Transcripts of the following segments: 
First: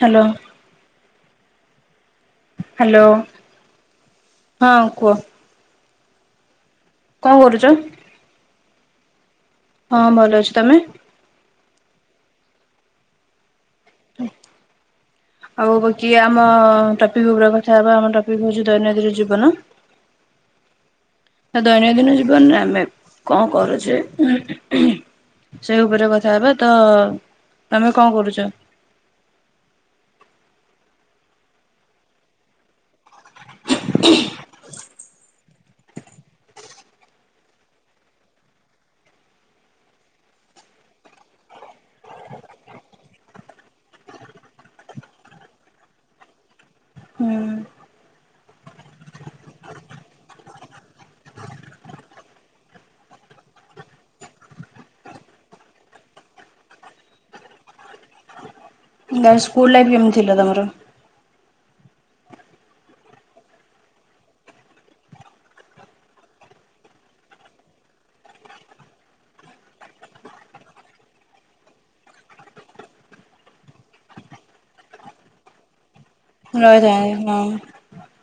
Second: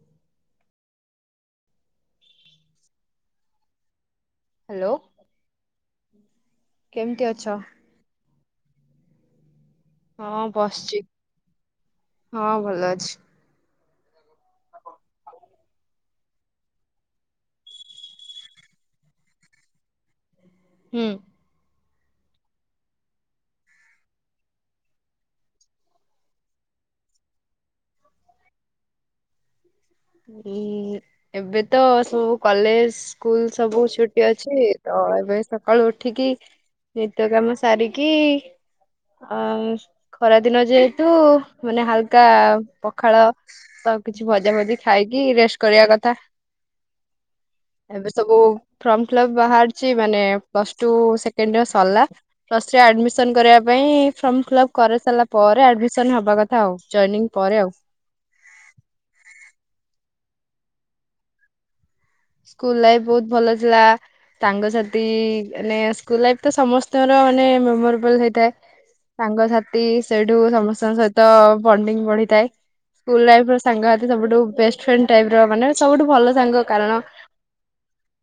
Hello hello. ହଁ hello କୁହ। କେମିତି କଣ ଅଛ? କରୁଛ? ହଁ ଭଲ ଅଛି ତମେ? ହଁ ଭଲ ଅଛି। ହୁଁ। ଆଉ ବାକି ଆମ ଟପିକ ଉପରେ କଥା ହବା ଆମ ଟପିକ ହଉଛି ଦୈନନ୍ଦିନ ଜୀବନ। ହୁଁ। ତ ଦୈନନ୍ଦିନ ଜୀବନରେ ଆମେ କଣ କରୁଛେ ଉହୁ ସେଇ ଉପରେ କଥା ହେବା ତ ଆମେ କଣ କରୁଚ? ଏବେ ତ ସବୁ କଲେଜ ସ୍କୁଲ ସବୁ ଛୁଟି ଅଛି ତ ଏବେ ସକାଳୁ ଉଠିକି ନିତ୍ୟ କାମ ସାରିକି ଅ ଖରା ଦିନ ଯେହେତୁ ମାନେ ହାଲକା ପଖାଳ ତ କିଛି ଭଜା ଭଜି ଖାଇକି ରେଷ୍ଟ କରିଆ କଥା ହୁଁ ଏବେ ସବୁ ଫର୍ମ ଫିଲ୍ପ୍ ବାହାରିଛି ମାନେ ପ୍ଲସ୍ ଟୁ ସେକେଣ୍ଡ ଇଅର୍ ସାରିଲା ପ୍ଲସ ଥ୍ରି ଆଡ୍ମିଶନ୍ କରିବା ପାଇଁ ଫର୍ମ ଫିଲ୍ପ୍ କରି ସାରିଲା ପରେ ଆଡ୍ମିସନ୍ ହବା କଥା ଆଉ ଯଏନିଂ ପରେ ଆଉ। ସ୍କୁଲ ଲାଇଫ କେମିତି ଥିଲା ତମର? ସ୍କୁଲ ଲାଇଫ ବହୁତ ଭଲ ଥିଲା ସାଙ୍ଗସାଥି ମାନେ ସ୍କୁଲ ଲାଇଫ ତ ସମସ୍ତଙ୍କର ମାନେ ମେମୋରେବଲ ହେଇଥାଏ ସାଙ୍ଗସଥି ସେଇଠୁ ସମସ୍ତଙ୍କ ସହିତ ବଣ୍ଡିଙ୍ଗ ବଢିଥାଏ ସ୍କୁଲ ଲାଇଫର ସାଙ୍ଗସାଥି ସବୁଠୁ ବେଷ୍ଟ୍ ଫ୍ରେଣ୍ଡ ଟାଇପର ମାନେ ସବୁଠୁ ଭଲ ସାଙ୍ଗ କାରଣ ନାଇ।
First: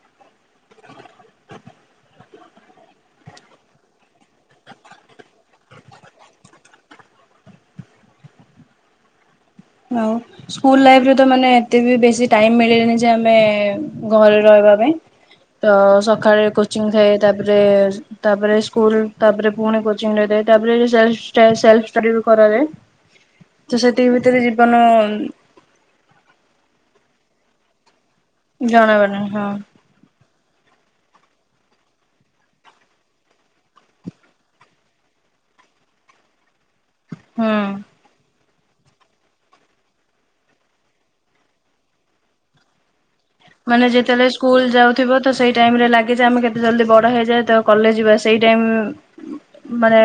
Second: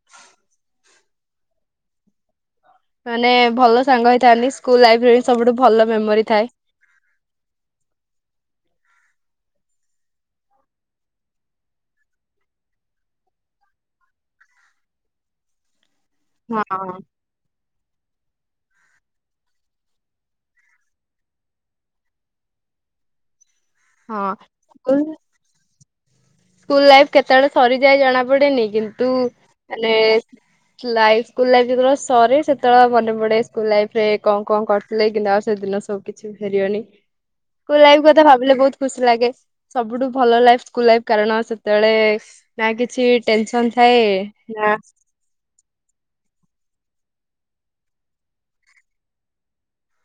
ମାନେ ଭଲ ସାଙ୍ଗ ହେଇଥାନ୍ତି ସ୍କୁଲ ଲାଇଫରେ ବି ସବୁଠୁ ଭଲ ମେମୋରି ଥାଏ। ଆଉ ସ୍କୁଲ ଲାଇରେ ତ ମାନେ ଏତେ ବି ବେଶି ଟାଇମ ମିଳେନି ଯେ ଆମେ ଘରେ ରହିବା ପାଇଁ ତ ସକାଳେ ହଁ କୋଚିଂ ଥାଏ ତାପରେ ତାପରେ ସ୍କୁଲ ତାପରେ ପୁଣି କୋଚିଂ ରହିଥାଏ ତାପରେ ସେଲ୍ଫ ସେଲ୍ଫ ଷ୍ଟଡିବି କରାଯାଏ। ତ ସେତିକି ହଁ ଭିତରେ ଜୀବନ ସ୍କୁଲ ସ୍କୁଲ ଲାଇଫ୍ କେତେବେଳେ ସରିଯାଏ ଜଣା ପ ପଡେନି ଜଣାବ କିନ୍ତୁ ନାହିଁ ହଁ ମାନେ ଲାଇଫ ସ୍କୁଲ ଲାଇଫ ଯେତେବେଳେ ସରେ ସେତେବେଳେ ମନେ ପଡେ ସ୍କୁଲ ଲାଇଫ ରେ କଣ କଣ କରିଥିଲେ କିନ୍ତୁ ଆଉ ସେଦିନ ସବୁ କିଛି ବି ଫେରିବନି ହୁଁ। ସ୍କୁଲ୍ ଲାଇଫ୍ କଥା ଭାବିଲେ ବହୁତ ଖୁସି ଲାଗେ ସବୁଠୁ ଭଲ ଲାଇଫ୍ ସ୍କୁଲ ଲାଇଫ। କାରଣ ସେତେବେଳେ ସ୍ ନା କିଛି। ଟେନସନ ମାନେ ଥାଏ ଯେତେବେଳେ ସ୍କୁଲ ନା ଯାଉଥିବ ତ ସେଇ ଟାଇମ୍ ରେ ଲାଗେ ଯେ ଆମେ କେତେ ଜଲଦି ବଡ ହେଇଯାଏ ତ କଲେଜ ଯିବା ସେଇ ଟାଇମ୍ ମାନେ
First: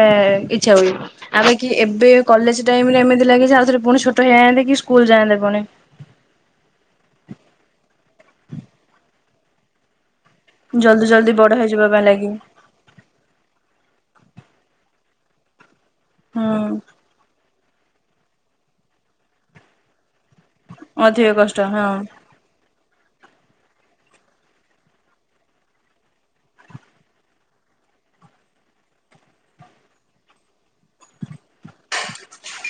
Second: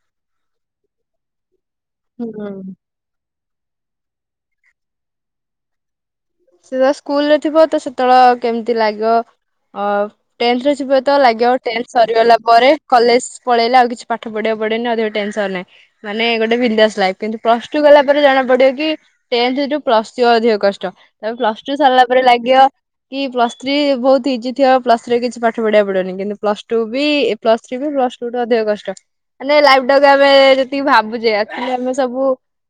ଇଛା ହୁଏ। କି ଏବେ ହୁଁ। କଲେଜ ଟାଇମ୍ ରେ ଏମିତି ଲାଗେ। ଯେ ଆଉଥରେ ପୁଣି ଛୋଟ ହେଇଯାଆନ୍ତେ କି ସ୍କୁଲ ଯାଆନ୍ତେ ପୁଣି। ସେ ପା ସ୍କୁଲରେ ଥିବ ତ ସେତେବେଳେ କେମିତି ଲାଗିବ ଅ ଟେନ୍ଥରେ ଥିବ ଜଲ୍ଦି ଯେତେବେଳେ ଜଲ୍ଦି ଲାଗିବ ବଡ ହେଇଯିବା ଟେନ୍ଥ ପାଇଁ ଲାଗି ସରିଗଲା ପରେ କଲେଜ ପଳେଇଲେ ଆଉ କିଛି ପାଠ ପାଠ ପଢ଼ିବା କୁ ପଡିବନି ଅଧିକ ଟେନସନ୍ ରେ। ମାନେ ଗୋଟେ ହୁଁ ବିନ୍ଦାସ ଲାଇଫ କିନ୍ତୁ ପ୍ଲସ ଟୁ ଗଲାପରେ ଜଣା ପଡିବ କି ଟେନ୍ଥ ରେ ଯୋଉ ପ୍ଲସ ଯିବା ଅଧିକ କଷ୍ଟ। ତା ଅଧିକ ପରେ ପ୍ଲସ କଷ୍ଟ ଟୁ ହଁ ସରିଲା ପରେ ଲାଗିବ। କି ପ୍ଲସ ଥ୍ରୀ ବହୁତ ଇଜି ଥିବ ପ୍ଲସ୍ ଥ୍ରୀରେ କିଛି ପାଠ ପଢିବାକୁ ପଡିବନି କିନ୍ତୁ ପ୍ଲସ ଟୁ ବି ପ୍ଲସ ଥ୍ରୀ ବି ପ୍ଲସ୍ ଟୁ ଠୁ ଅଧିକ କଷ୍ଟ ମାନେ ଲାଇଫ ଟା ଆମେ ଯେତିକି ଭାବୁଛେ ହେଲେ ଆମେ ସବୁ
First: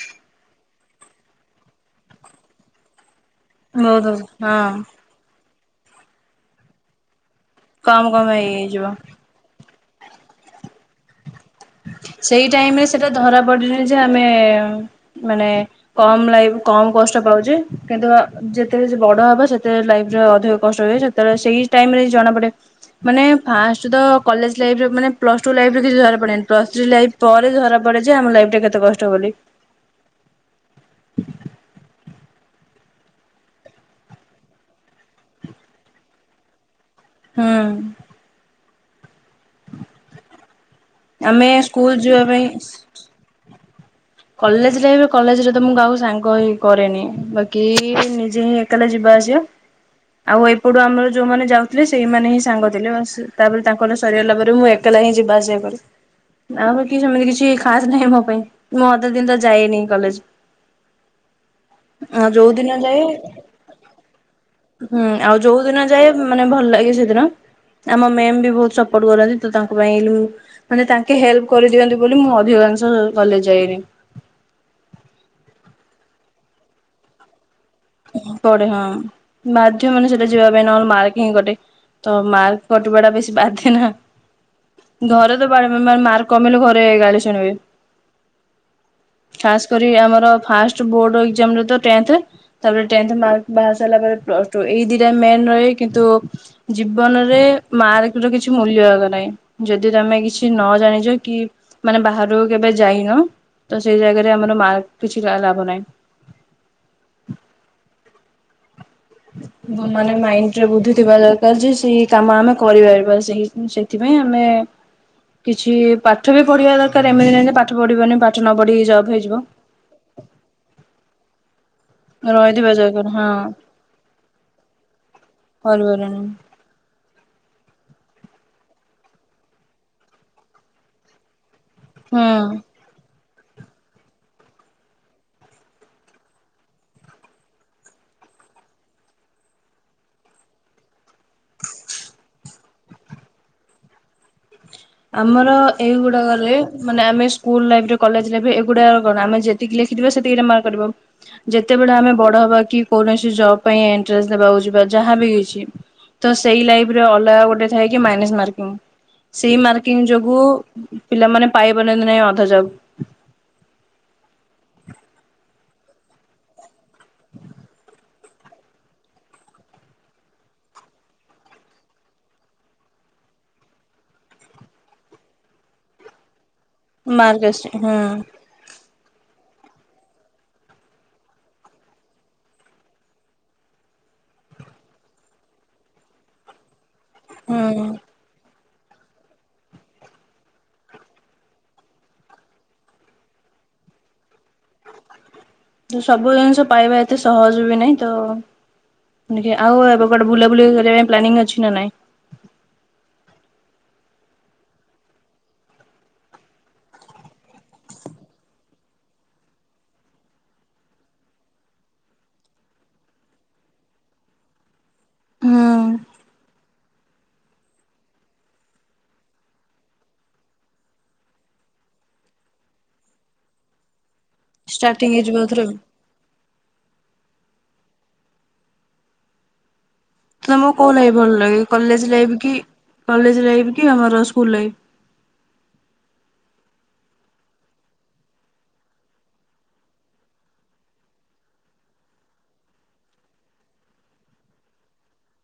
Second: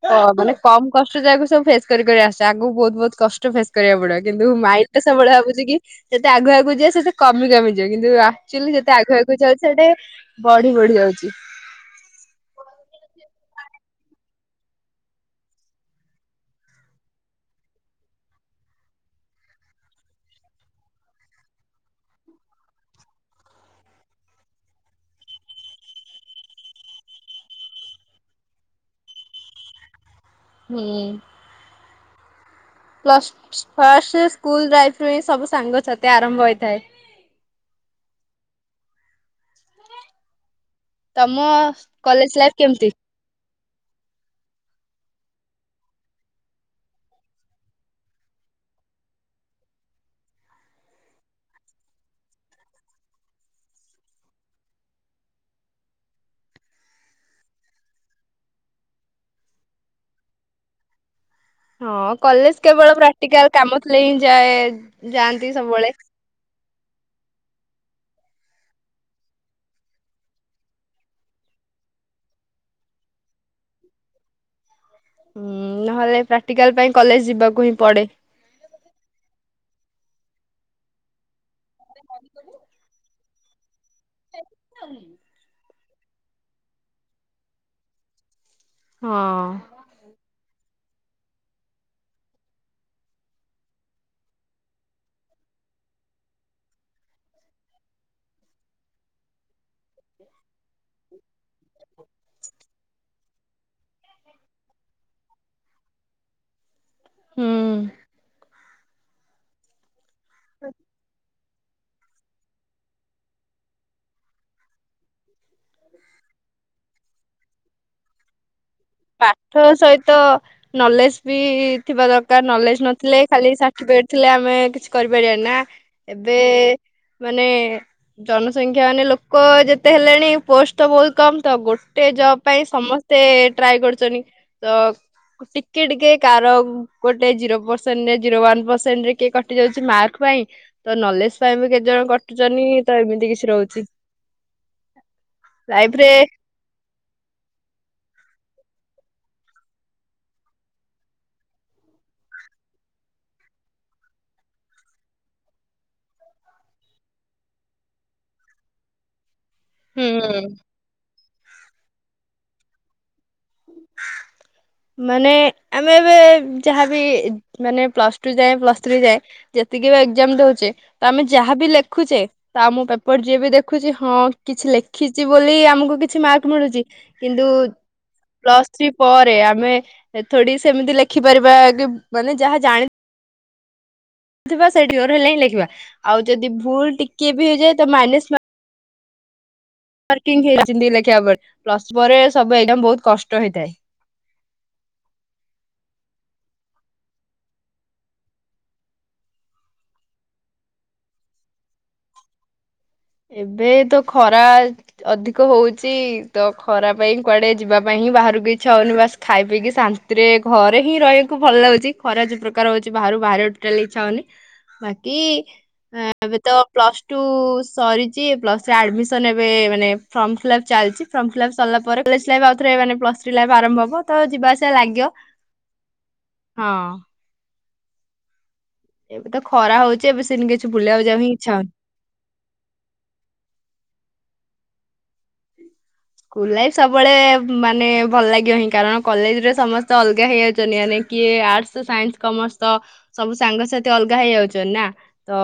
କ ମାନେ। କମ କଷ୍ଟ ଯାହାକୁ ସବୁ ଫେସ କରି କରି ଆସିଛେ ଆଗକୁ ବହୁତ ବହୁତ କଷ୍ଟ। ଫେସ୍ କରିବାକୁ ବହୁତ ପଡିବ ହଁ କିନ୍ତୁ ମାଇଣ୍ଡରେ ସବୁବେଳେ କି ଯେତେ ଆଗୁ ଆଗକୁ ଜିବା ସେତେ କମି କମିଯିବ କମ କିନ୍ତୁ କମ ଆକ୍ଚୁଲି ହେଇଯିବ ଯେତେ ଆଗକୁ ଆଗକୁ ଯାଉଛେ ସିଏ ଟିକେ ବଢି ବଢି ଯାଉଛି। ସେଇ ଟାଇମ ରେ ସେଟା ଧରା ପଡ଼ିଲେନି ଯେ ଆମେ ମାନେ କମ ଲାଇଫ କମ କଷ୍ଟ ପାଉଛେ କିନ୍ତୁ ଯେତେଯେତେ ବଡ ହବା ସେତେ ଲାଇଫରେ ଅଧିକ କଷ୍ଟ ହୁଏ ସେତେବେଳେ ସେଇ ଟାଇମ ରେ ଜଣାପଡେ ମାନେ ଫାଷ୍ଟ୍ ତ କଲେଜ ଲାଇଫରେ ପ୍ଲସ ଟୁ ଲାଇଫ ରେ କିଛି ଧରା ପଡେନି। ପ୍ଲସ ଥ୍ରୀ ଲାଇଫ ପରେ ଧରା ପଡେ ଯେ ଆମ ଲାଇଫ ଟା କେତେ କଷ୍ଟ ବୋଲି। ହୁଁ। ପ୍ଲସ ଫାଷ୍ଟ ସ୍କୁଲ ଲାଇଫ ରୁ ହିଁ ସବୁ ସାଙ୍ଗସଥି ଆରମ୍ଭ ହୋଇଥାଏ। ହୁଁ। ତମ ଆମେ ସ୍କୁଲ ଯିବା କଲେଜ ପାଇଁ ଲାଇଫ କେମିତି? କଲେଜରେ ଏବେ କଲେଜ ରେ ତ ମୁଁ କାହାକୁ ସାଙ୍ଗ ହିଁ କରେନି ବାକି ନିଜେ ହିଁ ଏକଲା ଯିବା ଆସିବା ଆଉ ଏପଟୁ ଆମର ଯୋଉମାନେ ଯାଉଥିଲେ ସେଇମାନେ ହିଁ ସାଙ୍ଗ ଥିଲେ ବାସ୍ ତାପରେ ତାଙ୍କର ସରିଗିଲା ପରେ ମୁଁ ଏକଲା ହିଁ ଯିବା ଆସିବା କରେ ଆଉ ବାକି ସେମିତି କିଛି ଖାସ୍ ନାହିଁ ମୋ ପାଇଁ। ମୁଁ ଅଧା ଦିନ ତ ଯାଇନି କଲେଜ। ହଁ ଆଉ ଯୋଉ କଲେଜ ଦିନ କେବଳ ଯାଏ ପ୍ରାକ୍ଟିକାଲ କାମ ଥିଲେ ହିଁ ଯାଏ ହୁଁ ଆଉ ଯାଆନ୍ତି ଯୋଉ ଦିନ ସବୁବେଳେ। ଯାଏ ମାନେ ଭଲ ଲାଗେ ଆମ ମ୍ୟାମ୍ ବି ବହୁତ ସପୋର୍ଟ କରନ୍ତି ତୁ ତାଙ୍କ ପାଇଁ ମାନେ ତାଙ୍କେ ହେଲ୍ପ କରିଦିଅନ୍ତି ବୋଲି ମୁଁ ଅଧିକାଂଶ କଲେଜ ଜାଏନି। ହୁଁ ନହେଲେ ପ୍ରାକ୍ଟିକାଲ ପାଇଁ କଲେଜ ଯିବାକୁ। ହିଁ ପଡେ। ପଡେ ହଁ ମାଦ ମାନେ ସେଟା ଯିବା ପାଇଁ ନହେଲେ ମାରକିଙ୍ଗ୍ କଟେ ତ ମାର୍ କଟିବାଟା ବେଶୀ ବାଧେ ନା। ଘରତ ବାର ହଁ ବା ମାର୍କ କମିଲେ ଘରେ ଗାଳି ଶୁଣିବେ ହଁ। ଖାସ କରି ଆମର ଫାଷ୍ଟ ଯୋଉ ବୋର୍ଡ ଏକ୍ସାମ ରେ ତ ଟେନ୍ଥ ତାପରେ ଟେନ୍ଥ ମାର୍କ ବାହାରି ସାରିଲା ପରେ ପ୍ଲସ ଟୁ ଏଇ ଦିଟା ମେନ ରହେ କିନ୍ତୁ ଜୀବନରେ ମାର୍କ ର କିଛି ମୂଲ୍ୟ ଆଗ ନାହିଁ। ଯଦି ତମେ କିଛି ନ ଜାଣିଛ କି ମାନେ ବାହାରକୁ କେବେ ଯାଇନ ତ ସେଇ ଜାଗାରେ ଆମର ମାର୍କ କିଛିଟା ଲାଭ ନାହିଁ। ହୁଁ। ଭଲ। ମାନେ ମାଇଣ୍ଡ ରେ ବୁଦ୍ଧି ଥିବା ଦରକା [unintelligible] ସେଇ କାମ ଆମେ କରିପାରିବା ସେଇ ସେଥିପାଇଁ ଆମେ କିଛି ପାଠ ବି ପଢିବା ଦରକାର ଏମିତିତି ନାହିଁ କି ପାଠ ପଢିବନି ପାଠ ନ ପଢିକି ଜବ୍ ହେଇଯିବ। ପାଠ ସହିତ ନଲେଜ ବି ଥିବା ଦରକାର ରହିଥିବା ନଲେଜ ଦରକାର ନଥିଲେ ହଁ ଖାଲି ସାର୍ଟିଫିକେଟ ଥିଲେ ଆମେ କିଛି କରିପାରିବା ନା କରିପାରିବନି ଏବେ ମାନେ ଜନସଂଖ୍ୟା ମାନେ ଲୋକ ଯେତେ ହେଲେଣି ପୋଷ୍ଟ ଟା ବହୁତ କମ୍। ତ ଗୋଟେ ଜବ ହୁଁ। ପାଇଁ ସମସ୍ତେ ସେ ଟ୍ରାଏ କରୁଚନ୍ତି ତ ଟିକେ ଟିକେ କାର ଗୋଟେ ଜିରୋ ପରସେଣ୍ଟ ଜିରୋ ୱାନ ପରସେଣ୍ଟରେ କିଏ କଟି ଯାଉଛି ମାର୍କ ପାଇଁ ତ ନଲେଜ ପାଇଁ ବି କେତେ ଜଣ କଟୁଛନ୍ତି ତ ଏମିତି କିଛି ରହୁଛି। ଆମର ଲାଇଫ ରେ ଏଇଗୁଡାଗଲେ ମାନେ ଆମେ ସ୍କୁଲ ଲାଇଫରେ କଲେଜରେ ବି ଏ [unintelligible] ଆମେ ଯେତିକି ଲେଖିଥିବା ସେତିକି ଆମ ମାର୍କ କଟିବ। ଯେତେବେଳେ ଆମେ ବଡ଼ ହବା କି କୌଣସି ଯବ ପାଇଁ ଏଣ୍ଟ୍ରାସ୍ ଦେବାକୁ ଯିବା ଯାହା ବି କିଛି ତ ସେଇ ଲାଇଫ୍ ରେ ଅଲଗା ଗୋଟେ ଥାଏ କି ମାଇନସ୍ ମାର୍କିଙ୍ଗ୍। ସେଇ ମା ତିନି ଯୋଗୁଁ ହୁଁ ପିଲାମାନେ ପାଇପାରନ୍ତି ନାଇଁ ଅଧା ଯବ ମାନେ ଆମେ ଏବେ ଯାହାବି ମାନେ ପ୍ଲସ୍ ଟୁ ଯାଏଁ ପ୍ଲସ୍ ଥ୍ରୀ ଯାଏଁ ଯେତିକି ବି ଏକ୍ଜାମ ଦଉଛେ ତ ଆମେ ଯାହାବି ଲେଖୁଛେ ତ ଆମ ପେପର ଯିଏ ବି ଦେଖୁଛି ହଁ କିଛି ଲେଖିଛି ବୋଲି ଆମକୁ କିଛି ମାର୍କ ମାର୍କ ଆସୁନି ହୁଁ। ପ୍ଲସ୍ ଥ୍ରୀ ପରେ ଆମେ ଥୋଡି ସେମିତି ଲେଖିପାରିବା କି ମାନେ ଯାହା ଜାଣି ଥିବା ସେଠି ସୋରହେଲେ ହିଁ ଲେଖିବା ଆଉ ଯଦି ଭୁଲ ଟିକେ ଟିକେ ବି ହେଇଯାଏ ହୁଁ ତ ମାଇନସ୍ ମାର୍କ [unintelligible] ମାର୍କିଂ ଲେଖିବା ପରେ ପ୍ଲସ ଥ୍ରି ପରେ ସବୁ ଏକ୍ସାମ୍ ବହୁତ କଷ୍ଟ ହେଇଥାଏ। ସବୁ ଜିନିଷ ପାଇବା ଏତେ ସହଜ ବି ନାଇଁ ତ ଆଉ ଏବେ କୁଆଡେ ବୁଲାବୁଲି କରିବା ପାଇଁ ପ୍ଲାନିଙ୍ଗ୍ ଅଛି ନା ନାଇଁ ଏବେ ତ ଖରା ଅ ଅଧିକ ହଉଛି ତ ଖରା ପାଇଁ କୁଆଡେ ଯିବା ପାଇଁ ହିଁ ବାହାରକୁ ଇଚ୍ଛା ହଉନି ବାସ ଖାଇ ପିଇକି ଶାନ୍ତିରେ ଘରେ ହିଁ ରହିବାକୁ ଭଲ ଲାଗୁଛି ଖରା ଯୋଉ ପ୍ରକାର ହଉଛି ବାହାରକୁ ବାହାରିବାକୁ ଟୋଟାଲି ଇଚ୍ଛା ହଉନି ବା କି ହୁଁ ଏବେ ତ। Plus two. ସରିଛି ପ୍ଲସ ଥ୍ରି ଆଡ୍ମିସନ ଏବେ ମାନେ ଫର୍ମ ଫିଲପ୍ ଚାଲିଛି ଫର୍ମ ଫିଲପ୍ ସରିଲା ପରେ କଲେଜ ଲାଇନ ଆଉଥରେ ମାନେ ପ୍ଲସ୍ ଥ୍ରୀ ଲାଇଫ୍ ଆରମ୍ଭ ହବ। ତ ଯିବା ଆସିବା ଷ୍ଟାର୍ଟିଂ ଲାଗିବ। ହେଇଯିବ ଏଥର ଆଉ। ହଁ। ଏବେ ତ ଖରା ହଉଛି। ଏବେ ସେମିତି ତମକୁ କିଛି କୋଉ ବୁଲିବାକୁ ଲାଇଫ ଯିବାକୁ ହିଁ ଭଲ ଇଚ୍ଛା ହଉନି। ଲାଗେ କଲେଜ ଲାଇଫ କି କଲେଜ ଲାଇଫ କି ଆମର ସ୍କୁଲ ଲାଇଫ୍। ସ୍କୁଲ ଲାଇଫ୍ ସବୁବେଳେ ମାନେ ଭଲ ଲାଗିବ ହିଁ କାରଣ କଲେଜରେ ସମସ୍ତେ ଅଲଗା ହେଇଯାଉଚନ୍ତି ମାନେ କିଏ ଆର୍ଟସ୍ ସାଇନ୍ସ କମର୍ସ ସବୁ ସାଙ୍ଗସାଥି ଅଲଗା ହେଇଯାଉଚନ୍ତି ନା ତ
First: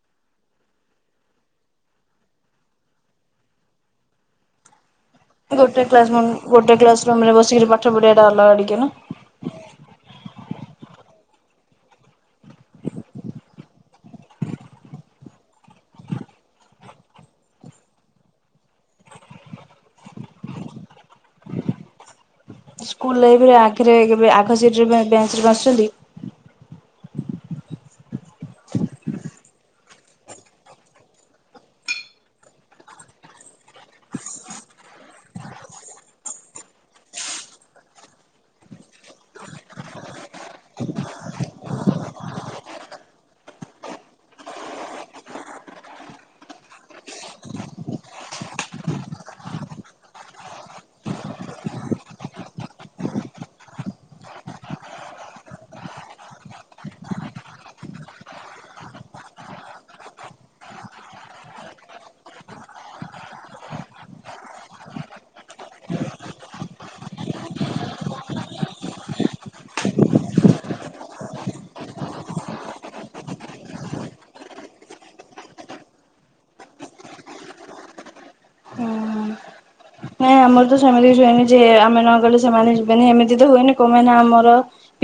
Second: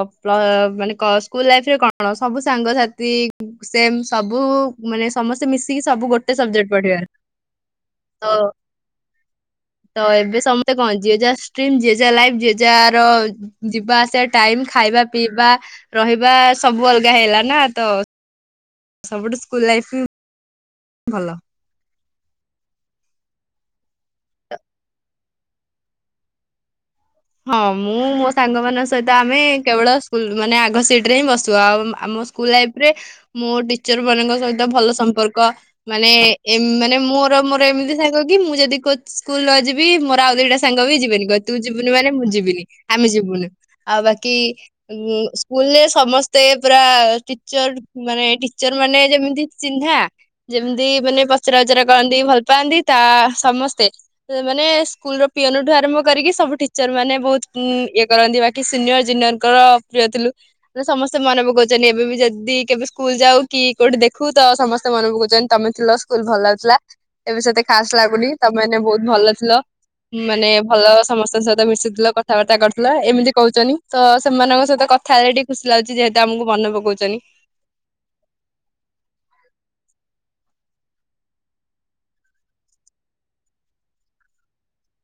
ମାନେ ସ୍କୁଲ ଲାଇଫରେ କଣ ସବୁ ସାଙ୍ଗସାଥି ସେମ୍ ସବୁ ମାନେ ସମସ୍ତେ ମିଶିକି ଗୋଟେ ସବୁ ସବଜେକ୍ଟ ଗୋଟେ କ୍ଲାସ କ୍ଲାସ୍ ପଢିବାର ରୁମ୍ ରେ ବସିକି ପାଠ ପଢିବା ତ ଟା ଅଲଗା ଟିକେ ଏବେ ନା। ସମସ୍ତେ ତ କଣ ଯିଏ ଯା ଷ୍ଟ୍ରିମ୍ ଯିଏ ଜ ଲାଇଫ୍ ଯିଏ ଜାହାର ଯିବା ଆସିବା ଟାଇମ ଖାଇବା ପିଇବା ରହିବା ସବୁ ଅଲଗା ହେଇଲା ନା ତ ସବୁଠୁ ସ୍କୁଲ ଲାଇଫ୍ ହିଁ ଭଲ। ସ୍କୁଲ ବିରେ ଆ ପାଖରେ କେବେ ଆଗ ସିଟ ରେ ବ ବା ସେଠି ବସିଛନ୍ତି? ହଁ ମୁଁ ମୋ ସାଙ୍ଗ ମାନଙ୍କ ସହିତ ଆମେ କେବଳ ସ୍କୁଲ୍ ମାନେ ଆଗ ସିଟ ରେ ହିଁ ବସୁ ଆଉ ଆମ ସ୍କୁଲ ଲାଇଫରେ ମୋ ଟିଚର ମାନଙ୍କ ସହିତ ଭଲ ସମ୍ପର୍କ ମାନେ ମାନେ ମୋର ମୋର ଏମିତି ସାଙ୍ଗ କି ମୁଁ ଯଦି ସ୍କୁଲ ନ ଯିବି ମୋର ଆଉ ଦିଟା ସାଙ୍ଗ ବି ଯିବେନି କହିବେ ତୁ ଯିବୁ ମାନେ ମୁଁ ଯିବିନି ଆମେ ଯିବୁନି ଆଉ ବାକି ସ୍କୁଲରେ ସମସ୍ତେ ପୁରା ଟିଚର ମାନେ ଯେମିତି ଚିହ୍ନା ଯେମତି ମାନେ ପଚରା ଉଚରା କରନ୍ତି ଭଲ ପାଆନ୍ତି ତା ସମସ୍ତେ ମାନେ ସ୍କୁଲ ପିଅନଠୁ ଆରମ୍ଭ କରିକି ସବୁ ଟିଚର ମାନେ ବହୁତ ଇଏ କରନ୍ତି ବାକି ସିନିୟର ଜୁନିୟରଙ୍କର ପ୍ରିୟ ଥିଲୁ ମାନ ସମସ୍ତେ ମନେ ପକାଉଛନ୍ତି ଏବେ ବି ଯଦି କେବେ ସ୍କୁଲ ଯାଉ କି କୋଉଠି ଦେଖୁ ତ ସମସ୍ତେ ମନେ ପକାଉଛନ୍ତି ତମେ ଥିଲ ସ୍କୁଲ ଭଲ ଥିଲା ଏବେ ସତେ ଖାସ୍ ଲାଗୁନି ତମୋନେ ବହୁତ ଭଲ ଥିଲ ମାନେ ଭଲ ସମସ୍ତେ। ଙ୍କ ସହିତ ମିଶିଥିଲ କଥାବାର୍ତ୍ତା କରୁଥିଲ ଏମିତି କହୁଛନ୍ତି ତ ସେମାନଙ୍କ ସହିତ କଥା ହେଲେ ଟିକେ ଖୁସି ଲାଗୁଛି ଯେହେତୁ ଆମକୁ ମନ ପକାଉଛନ୍ତି। ନ ଆମର ତ ସେମିତି ହୁଏନି ଯେ ଆମେ ନ ଗଲେ ସେମାନେ ଯିବେନି ଏମିତି ତ ହୁଏନି କଣମାନେ ଆମର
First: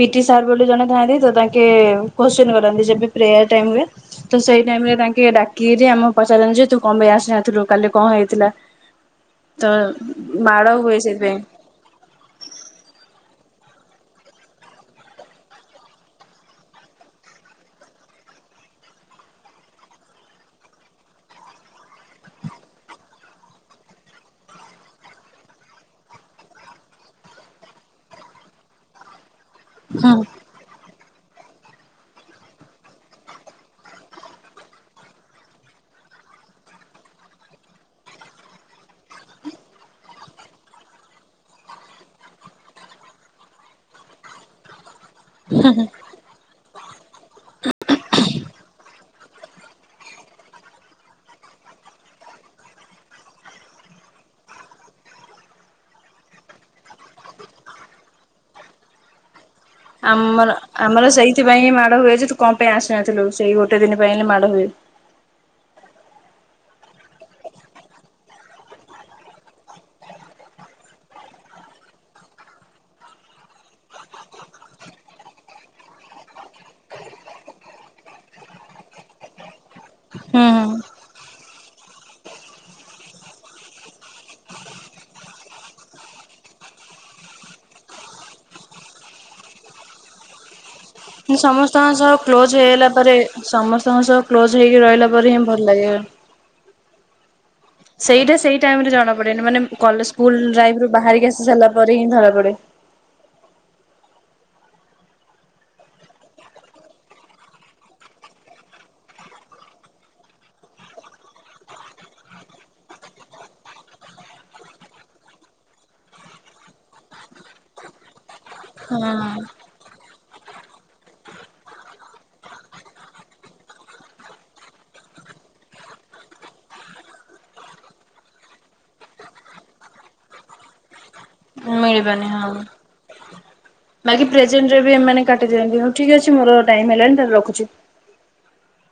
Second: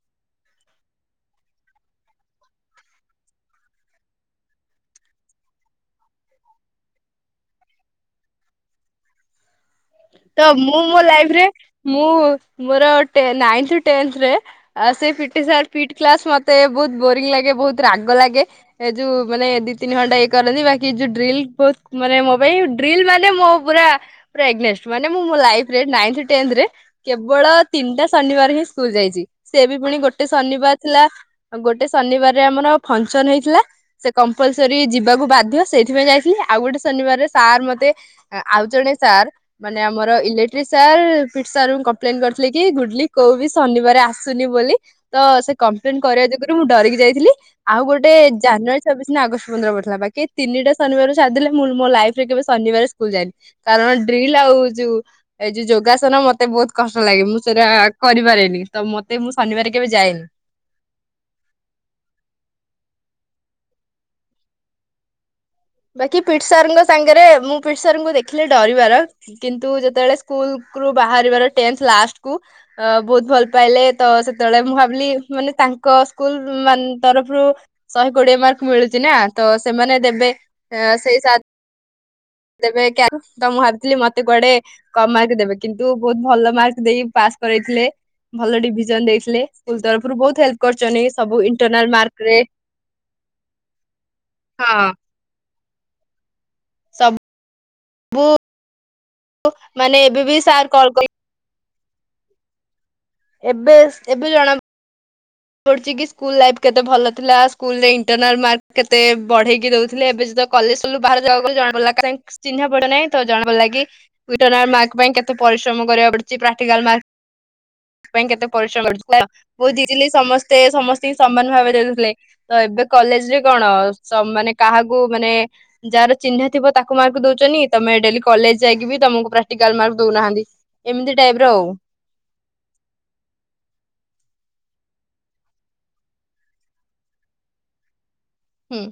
ପିଟି ସାର୍ ବୋଲି ଜଣେ ଥାଆନ୍ତି ତ ତାଙ୍କେ କୋଶ୍ଚିନ କରନ୍ତି ଯେବେ ପ୍ରେୟାର ଟାଇମ ରେ ତ ସେଇ ଟାଇମ ରେ ତାଙ୍କେ ଡାକରି ଆମେ ପଚାରନ୍ତି ଯେ ତୁ କଣ ଆସି ନଥିଲୁ କାଲି କଣ ହେଇଥିଲା ତ ତ ମାଡ଼ ମୁଁ ହୁଏ ମୋ ଲାଇଫରେ ସେଇଥିପାଇଁ। ମୁଁ ମୋର ନାଇନ୍ଥ ଟେନ୍ଥରେ ସେ ପିଟି ସାର ପିଟ୍ କ୍ଲାସ୍ ମତେ ବହୁତ ବୋରିଙ୍ଗ ଲାଗେ ବହୁତ ରାଗ ଲାଗେ ଏ ଯୋଉ ମାନେ ଦି ତିନି ଘଣ୍ଟା ଇଏ କରନ୍ତି ବାକି ଯୋଉ ଡ୍ରିଲ ବହୁ ମାନେ ମୋ ପାଇଁ ଡ୍ରିଲ ମାନେ ମୋ ପୁରା ଏଗନେଷ୍ଟ। ମାନେ ମୁଁ ମୋ ଲାଇଫରେ ନାଇଥ ଟେନ୍ଥ ରେ କେବଳ ତିନିଟା ଶନିବାର ହିଁ ସ୍କୁଲ ଯାଇଛି ସେ ବି ପୁଣି ଗୋଟେ ଶନିବାର ଥିଲା ଗୋଟେ ଶନିବାରରେ ଆମର ଫଙ୍କସନ ହେଇଥିଲା ସେ କମ୍ପଲସରୀ ଯିବାକୁ ବାଧ୍ୟ ସେଇଥିପାଇଁ ଯାଇଥିଲି ଆଉ ଗୋଟେ ଶନିବାରରେ ସାର୍ ମତେ ଆଉ ଜଣେ ସାର୍ ମାନେ ଆମର ଇଲେକ୍ଟ୍ରି ସାର୍ ପିଟ ସାର ଙ୍କୁ କମ୍ପ୍ଲେନ କରିଥିଲି କି ଗୁଡଲି କୋଉ ବି ଶନିବାର ଆସୁନି ବୋଲି ତ ସେ କମ୍ପ୍ଲେନ କରିବା ଯୋଗୁରୁ ମୁଁ ଡରିକି ଯାଇଥିଲି ଆଉ ଗୋଟେ ଜାନୁଆରୀ ଛବିଶ ନା ଅଗଷ୍ଟ ପନ୍ଦର ପଡ଼ିଥିଲା ବାକି ତିନିଟା ଶନିବାରକୁ ଛାଡିଦେଲେ ମୁଁ ମୋ ଲାଇଫରେ କେବେ ଶନିବାର ସ୍କୁଲ ଯାଇନି କାରଣ ଡ୍ରିଲ ଆଉ ଯୋଉ ଏ ଯୋଉ ଯୋଗାସନ ମତେ ବହୁତ କଷ୍ଟ ଲାଗେ ମୁଁ ସେରା କରିପାରେନି ତ ମତେ ମୁଁ ଶନିବାର କେବେ ଯାଏନି। ଆମର ଆମର ସେଇଥିପାଇ ହିଁ ମାଡ ହୁଏଜେ ତୁ କଣ ପାଇଁ ଆସିନଥିଲୁ? ସେଇ ଗୋଟେ ଦିନ ପାଇଁହୁଁ ମାଡ଼ ହୁଏ। ବାକି ପିଟ ସାର ଙ୍କ ସାଙ୍ଗରେ ମୁଁ ପିଟ ସଙ୍କୁ ଦେଖିଲେ ଡରିବାର କିନ୍ତୁ ଯେତେବେଳେ ସ୍କୁଲୁ ବାହାରିବାର ଟେଥ ଲାଷ୍ଟ କୁ ବହୁତ ଭଲ ପାଇଲେ ତ ସେତେବେଳେ ମୁଁ ଭାବିଲି ମାନେ ତାଙ୍କ ସ୍କୁଲ ମ ତରଫରୁ ଶହେ କୋଡିଏ ମାର୍କ ମିଳୁଛି ନା ତ ସେମାନେ ଦେବେ। ହୁଁ ସେଇ ଦେବେ ତ ମୁଁ ଭାବିଥିଲି ମତେ କୁଆଡେ କମ ମାର୍କ ଦେବେ କିନ୍ତୁ ବହୁତ ଭଲ ମାର୍କ ଦେଇ ପାସ୍ କରାଇଥିଲେ ଭଲ ଡିଭିଜନ ଦେଇଥିଲେ ସ୍କୁଲ ତରଫରୁ ବହୁତ ହେଲ୍ପ କରିଥିଲେ। ସମସ୍ତଙ୍କ ସହ କ୍ଲୋଜ ହେଇଗଲା ପରେ ସମସ୍ତଙ୍କ ସହ କ୍ଲୋଜ ହେଇକି ରହିଲା ପରେ ହିଁ ଭଲ ଲାଗେ। ସ ସେଇଟା ସେଇ ଟାଇମ ରେ ଜଣାପଡେନି ମାନେ କଲେ ଏବେ ବି ସ୍କୁଲ ସାର୍ ଲାଇଫ୍ ରୁ କଲ୍ କରି ବାହାରିକି ଆସି ସାରିଲା ପରେ ପରେ ହିଁ ଧରା ପଡେ। ଏବେ ଏବେ ଜଣା ପଡ଼ୁଛି କି ସ୍କୁଲ ଲାଇଫ୍ କେତେ ଭଲ ଥିଲା ସ୍କୁଲରେ ଇଣ୍ଟରନାଲ ମାର୍କ କେତେ ବଢେଇକି ଦଉଥିଲେ ଏବେ ଯ କଲେଜ ସ ବାହାରକୁ ଜଣା ପଡ଼ିଲ ଚିହ୍ନା ପଡେହିଁ ତ ଜଣା ପଡ଼ିଲ କି ଇଣ୍ଟର୍ନାଲ୍ ମାର୍କ ପାଇଁ କେତେ ପରିଶ୍ରମ କରିବାକୁ ପଡୁଛି ପ୍ରାକ୍ଟିକାଲ୍ ମାର୍କ ପାଇଁ କେତେ ପରିଶ୍ରମ କରିବାକୁ ପଡୁଛି ହଁ ବହୁତ୍ ଇଜି ସମସ୍ତେ ସମସ୍ତିଙ୍କି ସମାନ ଭାବେ ଦେଇଦଉଥିଲେ ତ ଏବେ କଲେଜ ରେ କଣ ମାନେ କାହାକୁ ମାନେ ଯାହାର ଚିହ୍ନା ଥିବ ତାକୁ ମାର୍କ ଦଉଛନ୍ତୀ ତମେ ଡେଲି କଲେଜ ଯାଇକି ବି ତମକୁ ପ୍ରାକ୍ଟିକାଲ ମାର୍କ ଦଉନାହାନ୍ତି ଏମିତି ଟାଇପ ର ଆଉ। ମିଳିବାନି ହଁ ବାକି ପ୍ରେଜେଣ୍ଟ ରେ ବି ଏମାନେ କଟିଦିଅନ୍ତି ଠିକ ଅଛି ମୋର ଟାଇମ୍ ହେଲାଣି ମୁଁ ରଖୁଛି। ହୁଁ।